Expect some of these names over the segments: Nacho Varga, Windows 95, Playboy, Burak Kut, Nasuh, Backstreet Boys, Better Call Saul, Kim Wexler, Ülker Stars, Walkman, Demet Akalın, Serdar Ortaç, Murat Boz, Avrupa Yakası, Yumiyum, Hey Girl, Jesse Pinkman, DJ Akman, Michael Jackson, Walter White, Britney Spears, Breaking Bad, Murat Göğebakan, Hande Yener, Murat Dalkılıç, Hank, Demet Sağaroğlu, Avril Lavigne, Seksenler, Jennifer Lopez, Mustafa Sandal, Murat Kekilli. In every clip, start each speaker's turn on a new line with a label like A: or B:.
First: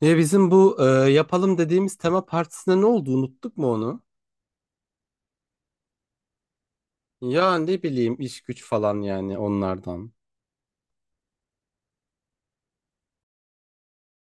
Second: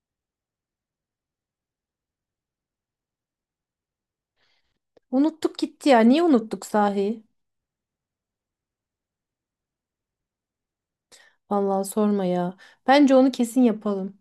A: Ya bizim bu yapalım dediğimiz tema partisine ne oldu? Unuttuk mu onu?
B: Unuttuk gitti ya. Niye unuttuk sahi?
A: Ya ne bileyim iş güç falan yani onlardan.
B: Vallahi sorma ya. Bence onu kesin yapalım.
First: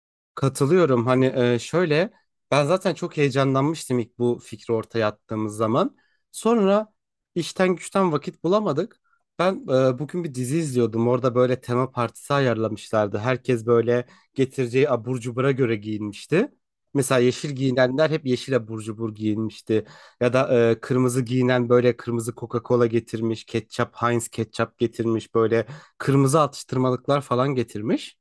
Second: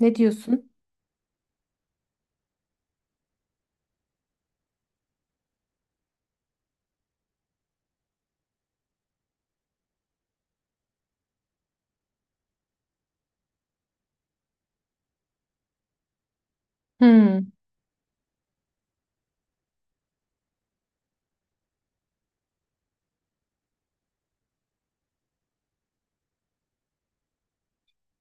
B: Ne diyorsun?
A: Katılıyorum. Hani şöyle ben zaten çok heyecanlanmıştım ilk bu fikri ortaya attığımız zaman. Sonra işten güçten vakit bulamadık. Ben bugün bir dizi izliyordum. Orada böyle tema partisi ayarlamışlardı. Herkes böyle getireceği abur cubura göre giyinmişti. Mesela yeşil
B: Hmm,
A: giyinenler hep yeşil abur cubur giyinmişti. Ya da kırmızı giyinen böyle kırmızı Coca-Cola getirmiş, ketçap, Heinz ketçap getirmiş, böyle kırmızı atıştırmalıklar falan getirmiş.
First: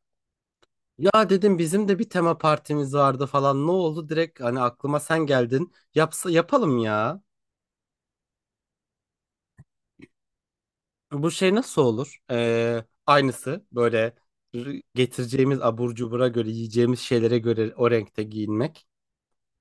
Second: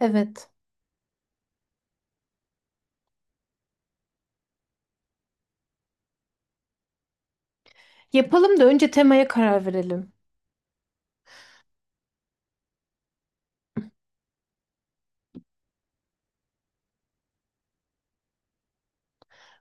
B: evet.
A: Ya dedim bizim de bir tema partimiz vardı falan ne oldu direkt hani aklıma sen geldin yapsa yapalım ya
B: Yapalım da önce temaya karar verelim.
A: bu şey nasıl olur. Aynısı böyle getireceğimiz abur cubura göre yiyeceğimiz şeylere göre o renkte giyinmek.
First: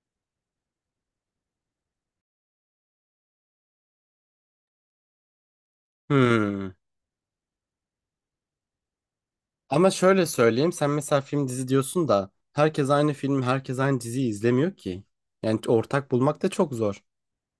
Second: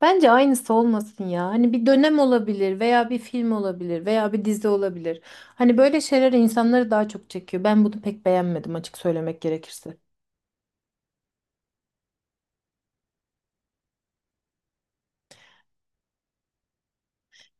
B: Bence aynısı olmasın ya. Hani bir dönem olabilir veya bir film olabilir veya bir dizi olabilir. Hani böyle şeyler
A: Hmm.
B: insanları daha çok çekiyor. Ben bunu pek beğenmedim açık söylemek
A: Ama
B: gerekirse.
A: şöyle söyleyeyim sen mesela film dizi diyorsun da herkes aynı film herkes aynı diziyi izlemiyor ki yani ortak bulmak da çok zor.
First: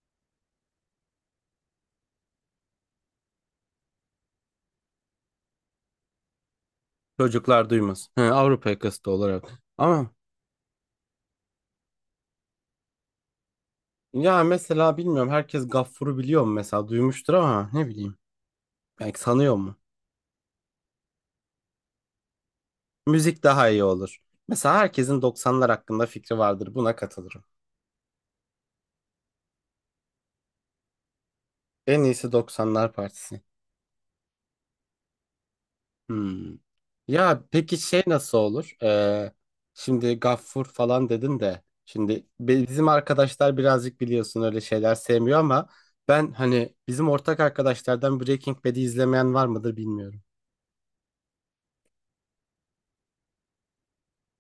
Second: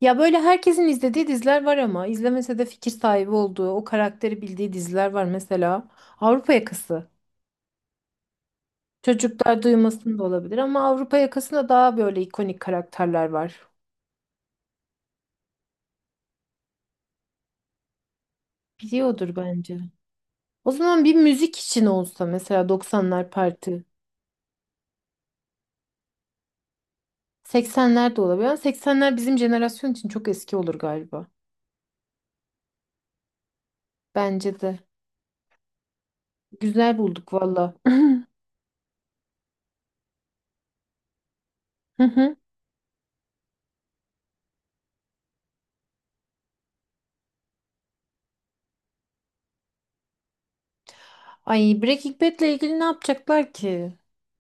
B: Ya böyle herkesin izlediği diziler var ama izlemese de fikir sahibi olduğu, o karakteri bildiği diziler var. Mesela Avrupa Yakası.
A: Çocuklar duymaz. Hı, Avrupa yakası da
B: Çocuklar
A: olarak ama.
B: duymasın da olabilir ama Avrupa yakasında daha böyle ikonik karakterler var.
A: Ya mesela bilmiyorum herkes Gaffur'u biliyor mu mesela duymuştur ama ne bileyim belki
B: Biliyordur
A: sanıyor mu?
B: bence. O zaman bir müzik için olsa mesela 90'lar
A: Müzik daha iyi
B: parti.
A: olur. Mesela herkesin 90'lar hakkında fikri vardır buna katılırım.
B: 80'ler de olabilir ama 80'ler bizim jenerasyon için çok eski olur galiba.
A: En iyisi 90'lar partisi.
B: Bence de.
A: Hmm.
B: Güzel bulduk
A: Ya
B: valla.
A: peki şey nasıl olur? Şimdi Gaffur falan dedin de
B: Hı
A: şimdi
B: hı.
A: bizim arkadaşlar birazcık biliyorsun öyle şeyler sevmiyor ama ben hani bizim ortak arkadaşlardan Breaking Bad'i izlemeyen var mıdır bilmiyorum.
B: Ay Breaking Bad'le ilgili ne yapacaklar ki?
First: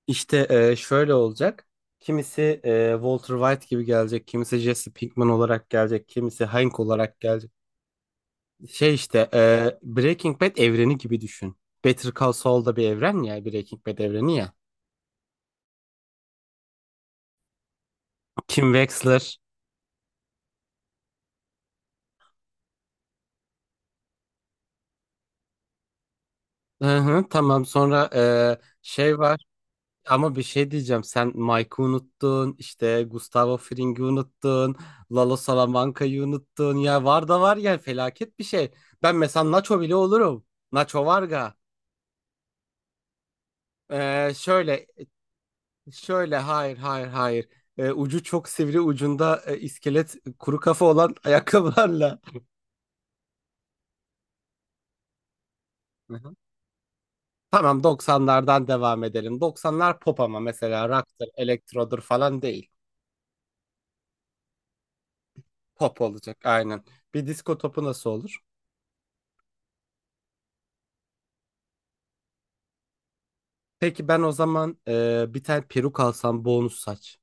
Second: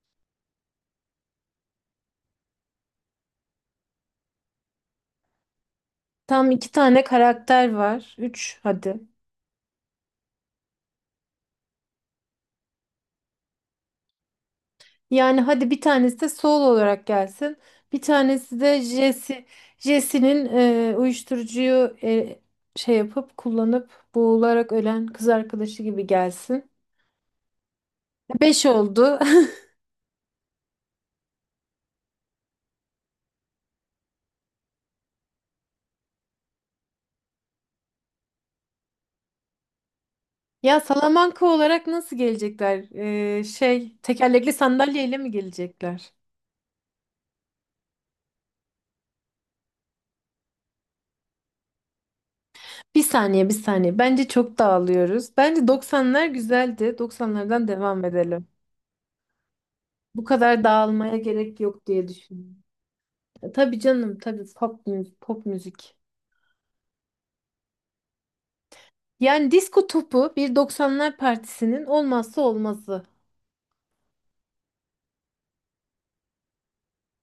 A: İşte şöyle olacak. Kimisi Walter White gibi gelecek, kimisi Jesse Pinkman olarak gelecek, kimisi
B: Tam iki
A: Hank
B: tane
A: olarak gelecek.
B: karakter var. Üç
A: Şey
B: hadi.
A: işte Breaking Bad evreni gibi düşün. Better Call Saul da bir evren ya, Breaking Bad evreni ya.
B: Yani hadi bir tanesi de Saul olarak gelsin. Bir tanesi
A: Kim
B: de
A: Wexler.
B: Jesse. Jesse'nin uyuşturucuyu şey yapıp kullanıp boğularak ölen kız arkadaşı gibi gelsin.
A: Hı hı, tamam sonra
B: Beş oldu.
A: şey var ama bir şey diyeceğim. Sen Mike'ı unuttun, işte Gustavo Fring'i unuttun, Lalo Salamanca'yı unuttun. Ya var da var ya felaket bir şey. Ben mesela Nacho bile olurum.
B: Ya
A: Nacho
B: Salamanca
A: Varga.
B: olarak nasıl gelecekler? Şey tekerlekli
A: Şöyle,
B: sandalyeyle mi gelecekler?
A: şöyle, hayır, hayır, hayır. Ucu çok sivri, ucunda iskelet, kuru kafa olan ayakkabılarla.
B: Bir saniye bir saniye. Bence çok dağılıyoruz. Bence
A: Hı
B: 90'lar
A: hı.
B: güzeldi. 90'lardan
A: Tamam,
B: devam edelim.
A: 90'lardan devam edelim. 90'lar pop
B: Bu
A: ama
B: kadar
A: mesela
B: dağılmaya
A: rock'tır,
B: gerek yok
A: elektrodur
B: diye
A: falan
B: düşünüyorum.
A: değil.
B: Tabii canım, tabii pop müzik, pop müzik.
A: Pop olacak, aynen. Bir disko topu nasıl olur?
B: Yani disko topu bir doksanlar partisinin olmazsa olmazı.
A: Peki ben o zaman bir tane peruk alsam, bonus saç.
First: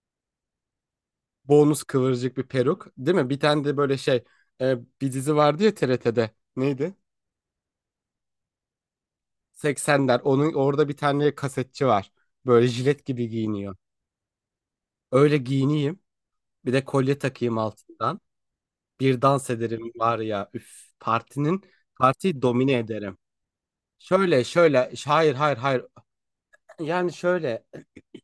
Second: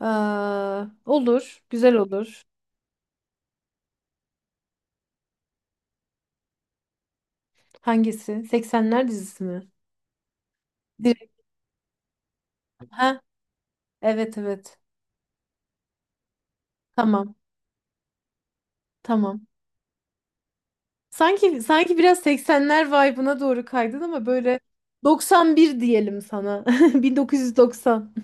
B: Aa, olur,
A: Bonus
B: güzel
A: kıvırcık
B: olur.
A: bir peruk, değil mi? Bir tane de böyle şey, bir dizi vardı ya TRT'de. Neydi?
B: Hangisi? Seksenler dizisi mi?
A: 80'ler. Onun orada bir tane
B: Direkt.
A: kasetçi var. Böyle jilet
B: Ha?
A: gibi giyiniyor.
B: Evet evet.
A: Öyle giyineyim. Bir de kolye
B: Tamam.
A: takayım altından. Bir
B: Tamam.
A: dans ederim var ya. Üf,
B: Sanki sanki biraz
A: partiyi domine
B: seksenler
A: ederim.
B: vibe'ına doğru kaydın ama böyle
A: Hayır,
B: doksan
A: hayır,
B: bir
A: hayır.
B: diyelim sana.
A: Yani şöyle
B: 1990.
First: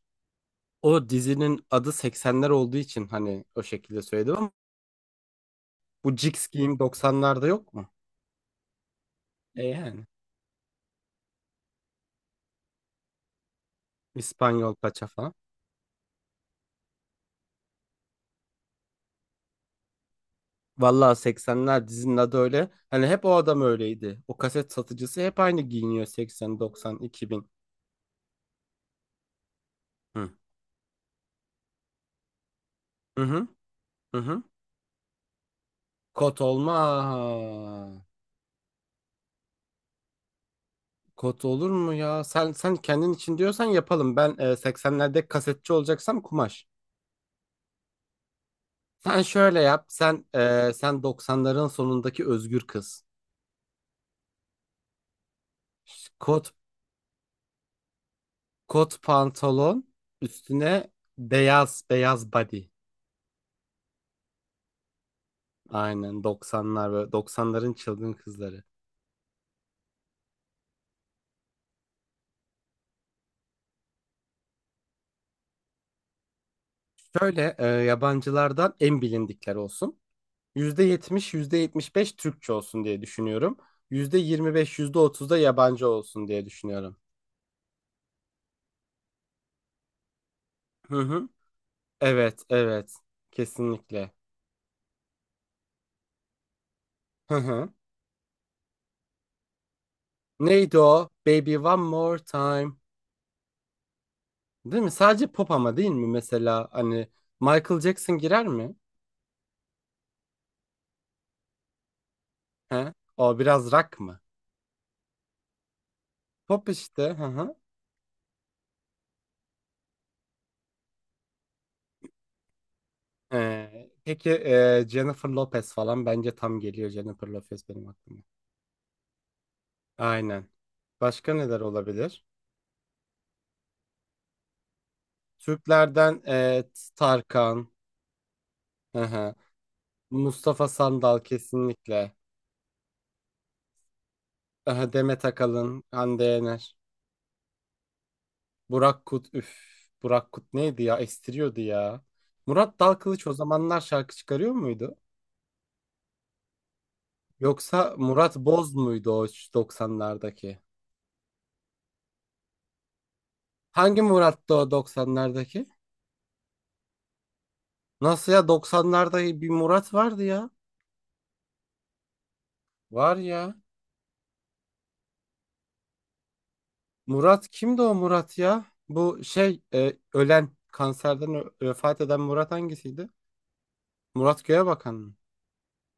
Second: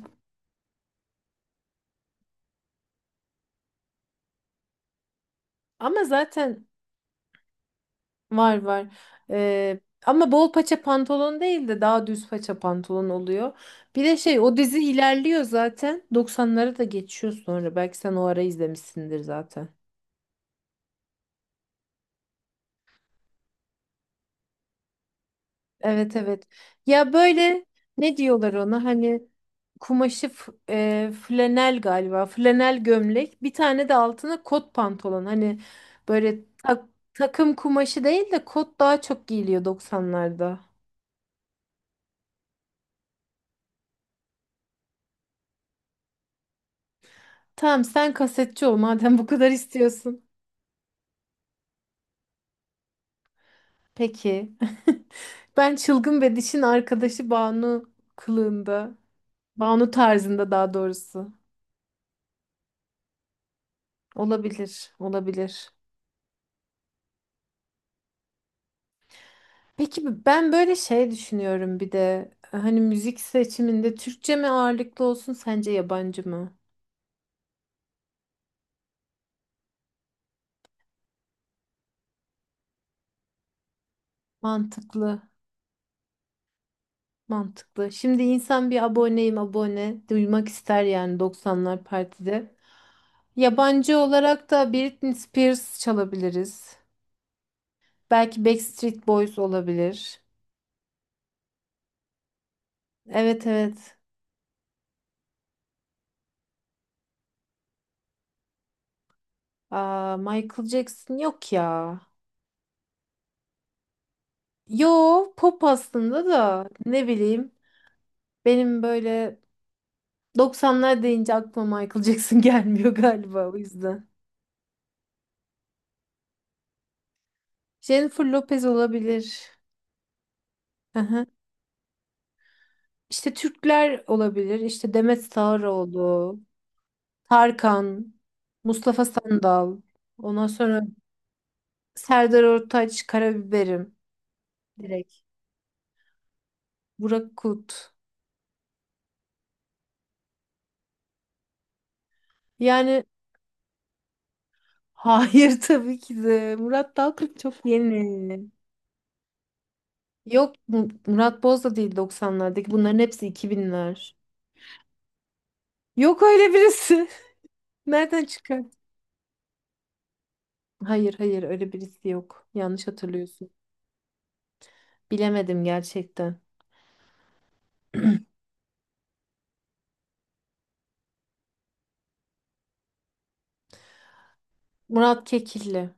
A: o dizinin adı 80'ler olduğu için hani o şekilde söyledim ama
B: Ama
A: bu Jigs
B: zaten
A: giyim 90'larda yok mu?
B: var var. Ee,
A: Yani
B: Ama bol paça pantolon değil de daha düz paça pantolon oluyor. Bir de şey o
A: İspanyol
B: dizi
A: paça falan.
B: ilerliyor zaten. 90'lara da geçiyor sonra. Belki sen o ara izlemişsindir zaten.
A: Vallahi 80'ler dizinin adı öyle. Hani hep o adam öyleydi. O kaset satıcısı hep aynı giyiniyor
B: Evet evet.
A: 80, 90,
B: Ya
A: 2000.
B: böyle ne diyorlar ona hani kumaşı
A: Hı.
B: flanel galiba. Flanel
A: Hı
B: gömlek.
A: hı.
B: Bir tane de
A: Hı
B: altına
A: hı.
B: kot pantolon. Hani
A: Kot
B: böyle
A: olma.
B: takım kumaşı değil de kot daha çok giyiliyor 90'larda.
A: Kot olur mu ya? Sen kendin için diyorsan yapalım. Ben 80'lerde kasetçi olacaksam kumaş.
B: Tamam sen kasetçi ol madem
A: Sen
B: bu kadar
A: şöyle yap.
B: istiyorsun.
A: Sen 90'ların sonundaki özgür kız.
B: Peki. Ben çılgın ve
A: Kot
B: dişin arkadaşı Banu kılığında.
A: kot pantolon
B: Banu tarzında daha
A: üstüne
B: doğrusu.
A: beyaz beyaz body.
B: Olabilir, olabilir.
A: Aynen 90'lar ve 90'ların çılgın kızları.
B: Peki ben böyle şey düşünüyorum bir de. Hani müzik seçiminde Türkçe mi ağırlıklı olsun sence yabancı mı?
A: Şöyle yabancılardan en bilindikler olsun. Yüzde yetmiş yüzde yetmiş beş Türkçe olsun diye düşünüyorum. %25 yüzde
B: Mantıklı,
A: otuz da yabancı olsun diye düşünüyorum.
B: mantıklı. Şimdi insan bir aboneyim abone duymak ister
A: Hı
B: yani
A: hı.
B: 90'lar
A: Evet,
B: partide.
A: evet.
B: Yabancı
A: Kesinlikle.
B: olarak da Britney Spears çalabiliriz.
A: Hı hı.
B: Belki Backstreet Boys olabilir.
A: Neydi o? Baby One More Time.
B: Evet evet.
A: Değil mi? Sadece pop ama değil mi? Mesela hani Michael Jackson girer mi?
B: Aa, Michael Jackson yok ya.
A: He? O biraz rock mı?
B: Yo pop aslında da
A: Pop işte.
B: ne
A: Hı
B: bileyim.
A: hı.
B: Benim böyle doksanlar deyince aklıma Michael Jackson gelmiyor galiba o yüzden.
A: Peki Jennifer Lopez falan bence tam geliyor, Jennifer Lopez benim
B: Jennifer
A: aklıma.
B: Lopez olabilir.
A: Aynen.
B: Aha.
A: Başka neler olabilir?
B: İşte Türkler olabilir. İşte Demet
A: Türklerden
B: Sağaroğlu,
A: evet, Tarkan,
B: Tarkan,
A: hı
B: Mustafa
A: hı.
B: Sandal. Ondan
A: Mustafa
B: sonra
A: Sandal kesinlikle.
B: Serdar Ortaç, Karabiberim.
A: Aha,
B: Direkt.
A: Demet Akalın, Hande Yener,
B: Burak Kut.
A: Burak Kut, üf. Burak Kut neydi ya? Estiriyordu ya. Murat
B: Yani
A: Dalkılıç o zamanlar şarkı çıkarıyor muydu?
B: hayır tabii ki de. Murat Dalkılıç çok
A: Yoksa Murat
B: yeni.
A: Boz muydu o
B: Yok
A: 90'lardaki?
B: Mu- Murat Boz da değil 90'lardaki. Bunların hepsi iki
A: Hangi
B: binler.
A: Murat'tı o 90'lardaki?
B: Yok öyle birisi. Nereden
A: Nasıl ya
B: çıkar?
A: 90'larda bir Murat vardı ya.
B: Hayır hayır öyle birisi yok. Yanlış
A: Var
B: hatırlıyorsun.
A: ya.
B: Bilemedim gerçekten.
A: Murat kimdi o Murat ya? Bu şey ölen kanserden vefat eden Murat hangisiydi? Murat Göğebakan mı?
B: Murat Kekilli.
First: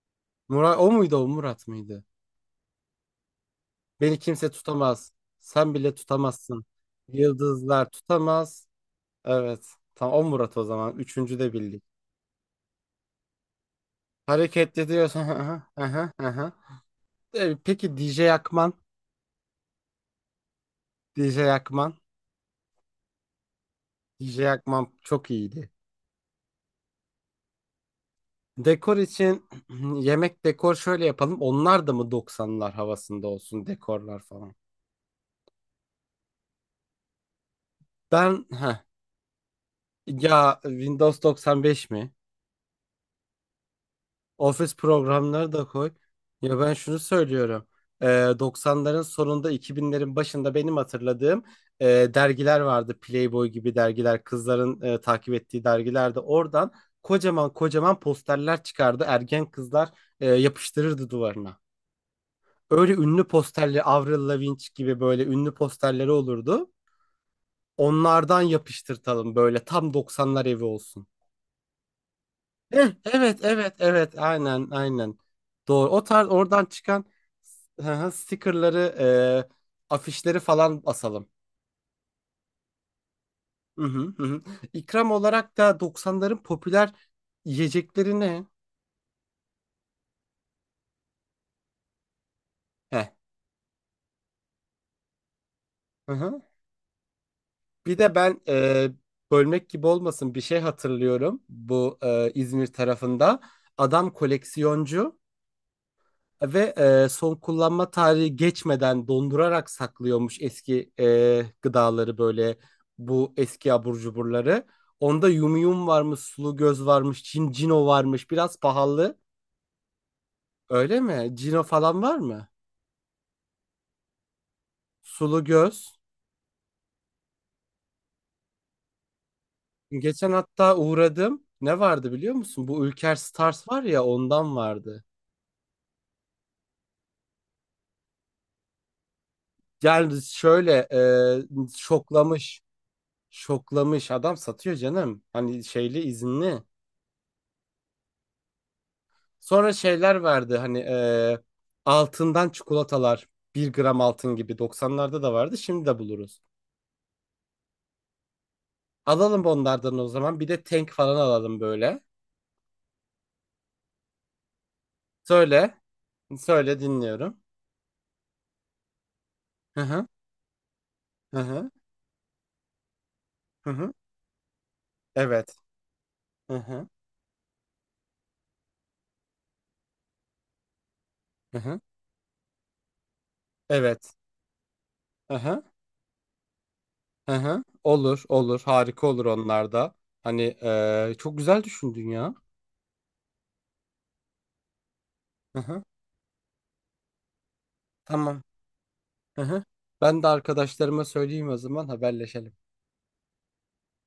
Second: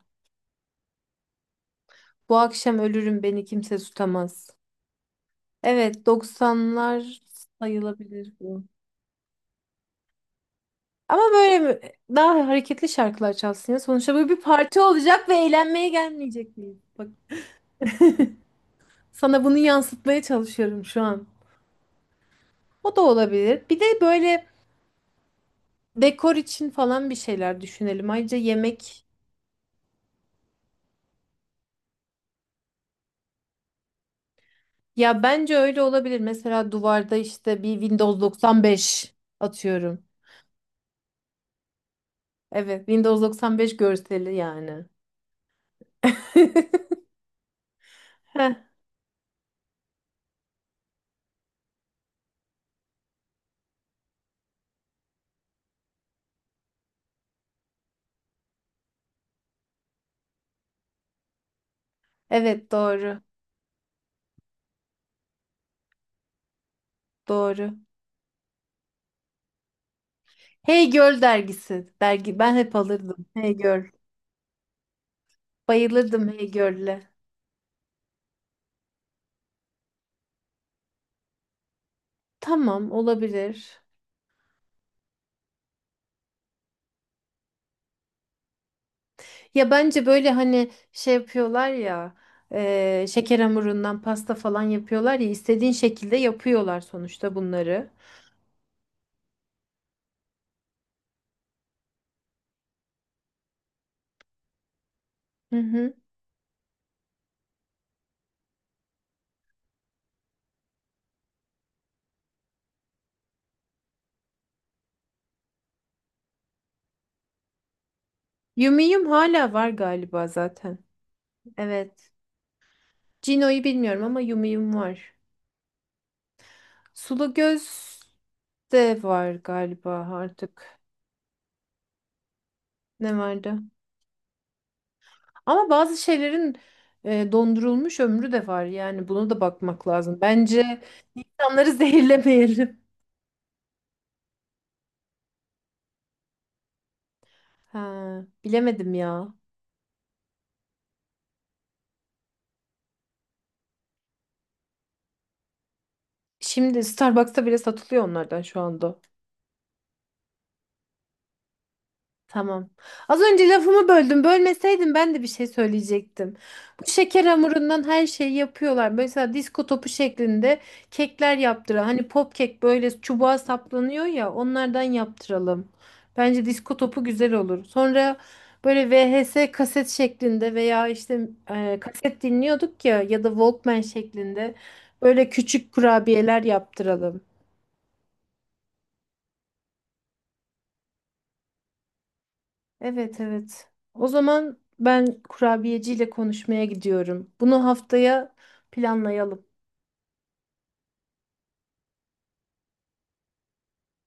A: Murat o muydu o Murat mıydı?
B: Bu akşam ölürüm beni kimse
A: Beni
B: tutamaz.
A: kimse tutamaz. Sen bile
B: Evet
A: tutamazsın.
B: doksanlar
A: Yıldızlar
B: sayılabilir bu.
A: tutamaz. Evet. Tamam o Murat o zaman.
B: Ama
A: Üçüncü de
B: böyle
A: bildik.
B: daha hareketli şarkılar çalsın ya. Sonuçta bu bir parti
A: Hareketli diyorsun.
B: olacak ve
A: Aha,
B: eğlenmeye
A: aha, aha.
B: gelmeyecek miyiz? Bak
A: Peki DJ Akman.
B: sana bunu yansıtmaya çalışıyorum şu an.
A: DJ Akman.
B: O da olabilir. Bir de böyle
A: DJ Akman çok iyiydi.
B: dekor için falan bir şeyler düşünelim. Ayrıca
A: Dekor
B: yemek
A: için yemek dekor şöyle yapalım. Onlar da mı 90'lar havasında olsun dekorlar falan.
B: ya bence öyle olabilir. Mesela duvarda işte bir Windows
A: Ben heh,
B: 95 atıyorum.
A: ya Windows 95 mi?
B: Evet, Windows 95 görseli
A: Office
B: yani.
A: programları da koy. Ya ben şunu söylüyorum. Ee,
B: Heh,
A: 90'ların sonunda 2000'lerin başında benim hatırladığım e, dergiler vardı. Playboy gibi dergiler, kızların takip ettiği dergilerde oradan kocaman kocaman posterler çıkardı. Ergen kızlar yapıştırırdı duvarına.
B: evet
A: Öyle
B: doğru.
A: ünlü posterli Avril Lavigne gibi böyle ünlü posterleri olurdu.
B: Doğru.
A: Onlardan yapıştırtalım böyle tam 90'lar evi
B: Hey
A: olsun.
B: Girl dergisi. Dergi ben hep
A: Heh,
B: alırdım.
A: evet,
B: Hey
A: evet,
B: Girl.
A: evet, aynen, aynen. Doğru. O
B: Bayılırdım
A: tarz
B: Hey
A: oradan
B: Girl'le.
A: çıkan, hı hı, stickerları, afişleri falan asalım.
B: Tamam olabilir.
A: Hı hı, hı hı. İkram olarak da 90'ların popüler yiyecekleri ne?
B: Ya bence böyle hani şey yapıyorlar ya
A: Heh.
B: şeker hamurundan pasta falan yapıyorlar ya istediğin
A: Hı
B: şekilde
A: hı.
B: yapıyorlar sonuçta bunları.
A: Bir de ben bölmek gibi olmasın bir şey hatırlıyorum, bu İzmir tarafında. Adam koleksiyoncu
B: Hı hı.
A: ve son kullanma tarihi geçmeden dondurarak saklıyormuş eski gıdaları, böyle bu eski abur cuburları. Onda yumyum varmış, sulu göz varmış, cino varmış. Biraz
B: Yumiyum
A: pahalı.
B: hala var galiba zaten.
A: Öyle mi? Cino falan
B: Evet.
A: var mı?
B: Cino'yu bilmiyorum ama Yumiyum var.
A: Sulu göz.
B: Sulu göz de var galiba
A: Geçen hatta
B: artık.
A: uğradım. Ne vardı biliyor musun? Bu Ülker
B: Ne vardı?
A: Stars var ya, ondan vardı.
B: Ama bazı şeylerin dondurulmuş ömrü de var. Yani bunu da bakmak lazım.
A: Yani
B: Bence
A: şöyle e,
B: insanları
A: şoklamış
B: zehirlemeyelim.
A: şoklamış adam satıyor canım. Hani şeyli izinli.
B: Ha, bilemedim ya.
A: Sonra şeyler verdi hani, altından çikolatalar. Bir gram altın gibi. 90'larda da vardı, şimdi de buluruz.
B: Şimdi Starbucks'ta bile satılıyor onlardan şu anda.
A: Alalım onlardan o zaman, bir de tank falan alalım böyle.
B: Tamam. Az önce lafımı böldüm. Bölmeseydin ben de bir şey
A: Söyle,
B: söyleyecektim.
A: söyle,
B: Bu şeker
A: dinliyorum.
B: hamurundan her şeyi yapıyorlar. Mesela disko
A: Hı
B: topu
A: hı,
B: şeklinde kekler
A: hı hı,
B: yaptıran. Hani pop kek böyle çubuğa
A: hı hı.
B: saplanıyor ya onlardan
A: Evet.
B: yaptıralım. Bence
A: Hı
B: disko
A: hı,
B: topu güzel olur. Sonra böyle VHS kaset şeklinde veya işte
A: hı hı.
B: kaset dinliyorduk ya ya da Walkman
A: Evet.
B: şeklinde böyle
A: Hı hı,
B: küçük kurabiyeler yaptıralım.
A: hı hı. Olur, olur, harika olur onlar da. Hani çok güzel düşündün ya.
B: Evet evet. O zaman ben
A: Hı hı.
B: kurabiyeciyle konuşmaya gidiyorum. Bunu haftaya
A: Tamam. Hı
B: planlayalım.
A: hı. Ben de arkadaşlarıma söyleyeyim o zaman, haberleşelim.